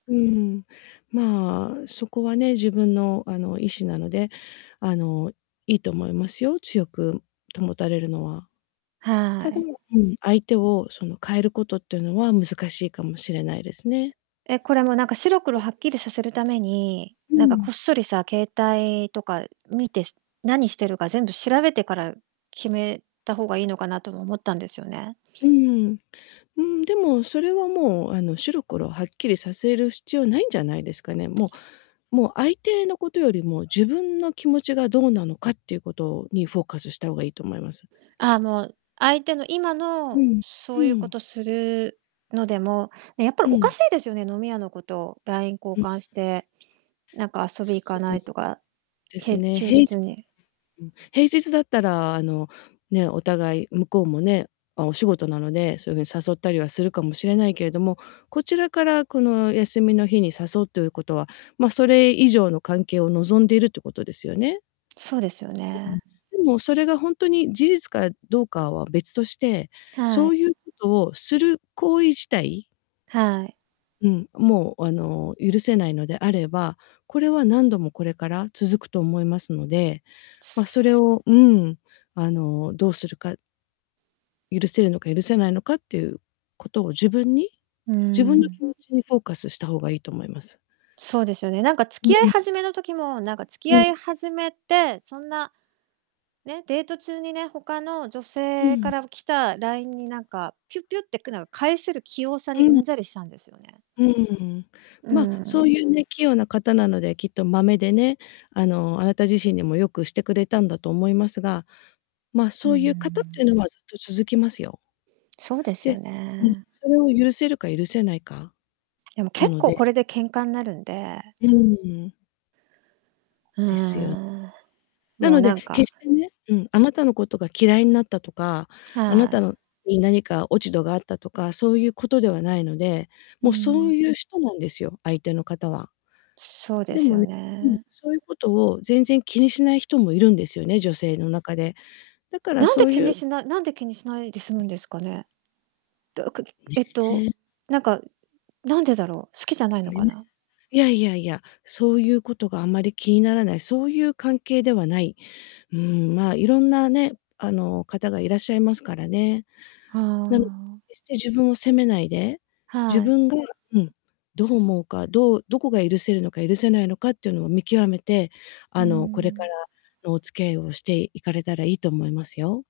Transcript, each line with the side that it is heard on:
left: うん。まあ、そこはね、自分の、あの、意志なので、あの、良いと思いますよ、強く保たれるのは。
right: は
left: ただ
right: い。
left: うん、相手を、その、変えることっていうのは難しいかもしれないですね。
right: え、これもう、なんか、白黒
left: うん。
right: はっきりさせるために、
left: うー
right: なんか、こ
left: ん。
right: っそりさ、携帯とか見て、し何してるか全部調べてから決めた方がいいのかなとも思ったんですよね。
left: うーん。うーん、でも、それは、もう、あの、白黒はっきりさせる必要ないんじゃないですかね。もうもう相手のことよりも、自分の気持ちがどうなのかっていうことにフォーカスした方がいいと思います。
right: ああ、もう、相手の今
left: う
right: の
left: ん、
right: そ
left: う
right: ういうこと
left: ん。
right: するのでも、やっぱり
left: う
right: おか
left: ん。
right: しいですよね。飲み屋の子と LINE 交
left: うん。
right: 換して、なんか「遊び行か
left: そ
right: な
left: う
right: い？」とか、
left: です
right: へ
left: ね、
right: 休
left: 平
right: 日
left: じ
right: に。
left: うん、平日だったら、あの、ね、お互い、向こうもね、ま、お仕事なので、そういう風に誘ったりはするかもしれないけれども、こちらから、この休みの日に誘うということは、ま、それ以上の関係を望んでるってことですよね。
right: そうですよ
left: うん。
right: ね。
left: でも、それがほんとに事実かどうかは別として、
right: は
left: そう
right: い。
left: いうことをする行為自体
right: はい。
left: うん、もう、あの、許せないのであれば、これは何度もこれから続くと思いますので、ま、それをうん、あの、どうするか許せるのか許せないのかっていうことを自分に、
right: うー
left: 自分の
right: ん。
left: 気持ちにフォーカスした方がいいと思います。
right: そうですよね。なんか、付
left: う
right: き合い
left: ん。
right: 始めの時も、なんか、付き
left: うん。
right: 合い始めって、そんな、ね、デート中にね、他の女
left: う
right: 性か
left: ん。
right: ら来た LINE に、なんか、ぴゅぴゅってくの、返せる器用さ
left: う
right: にう
left: ん。
right: んざりしたんですよね。
left: うん。
right: うー
left: ま、そう
right: ん。
left: いうね、器用な方なので、きっとまめでね、あの、あなた自身にも良くしてくれたんだと思いますが、ま、
right: うー
left: そういう方ってい
right: ん。
left: うのはずっと続きますよ。
right: そうですよ
left: でうん、
right: ね。
left: それを許せるか許せないか、
right: でも、
left: な
right: 結
left: の
right: 構こ
left: で。
right: れで喧嘩んなるんで。
left: うーん。
right: うー
left: ですよ。
right: ん、
left: な
right: もう、
left: の
right: な
left: で、
right: ん
left: 決
right: か
left: してねうん、あなたのことが嫌いになったとか、あな
right: は
left: た
right: い。
left: のに何か落ち度があったとか、そういう事ではないので。
right: う
left: も、
right: ん
left: そ
right: う
left: う
right: ん。
left: いう人なんですよ、相手の方は。
right: そうで
left: で
right: す
left: も
right: よ
left: ねうん、
right: ね。
left: そういうことを全然気にしない人もいるんですよね、女性の中で。だから
right: なんで
left: そう
right: 気
left: い
right: に
left: う
right: しないなんで気にしないで済むんですかね？どうかぎ
left: ね、
right: えっと、
left: へえ。
right: なんか、何でだろう、好きじゃないの
left: ね。
right: かな。
left: いやいやいや、そういうことがあんまり気にならない、そういう関係ではない。うん、ま、色んなね、あの、方がいらっしゃいますからね。
right: は
left: なので、
right: あ。
left: 決して自分を責めないで、自
right: はい。
left: 分がうん、どう思うか、どうどこが許せるのか許せないのかっていうのを見極めて、
right: うー
left: あの、これから
right: ん。
left: のお付き合いをしていかれたらいいと思いますよ。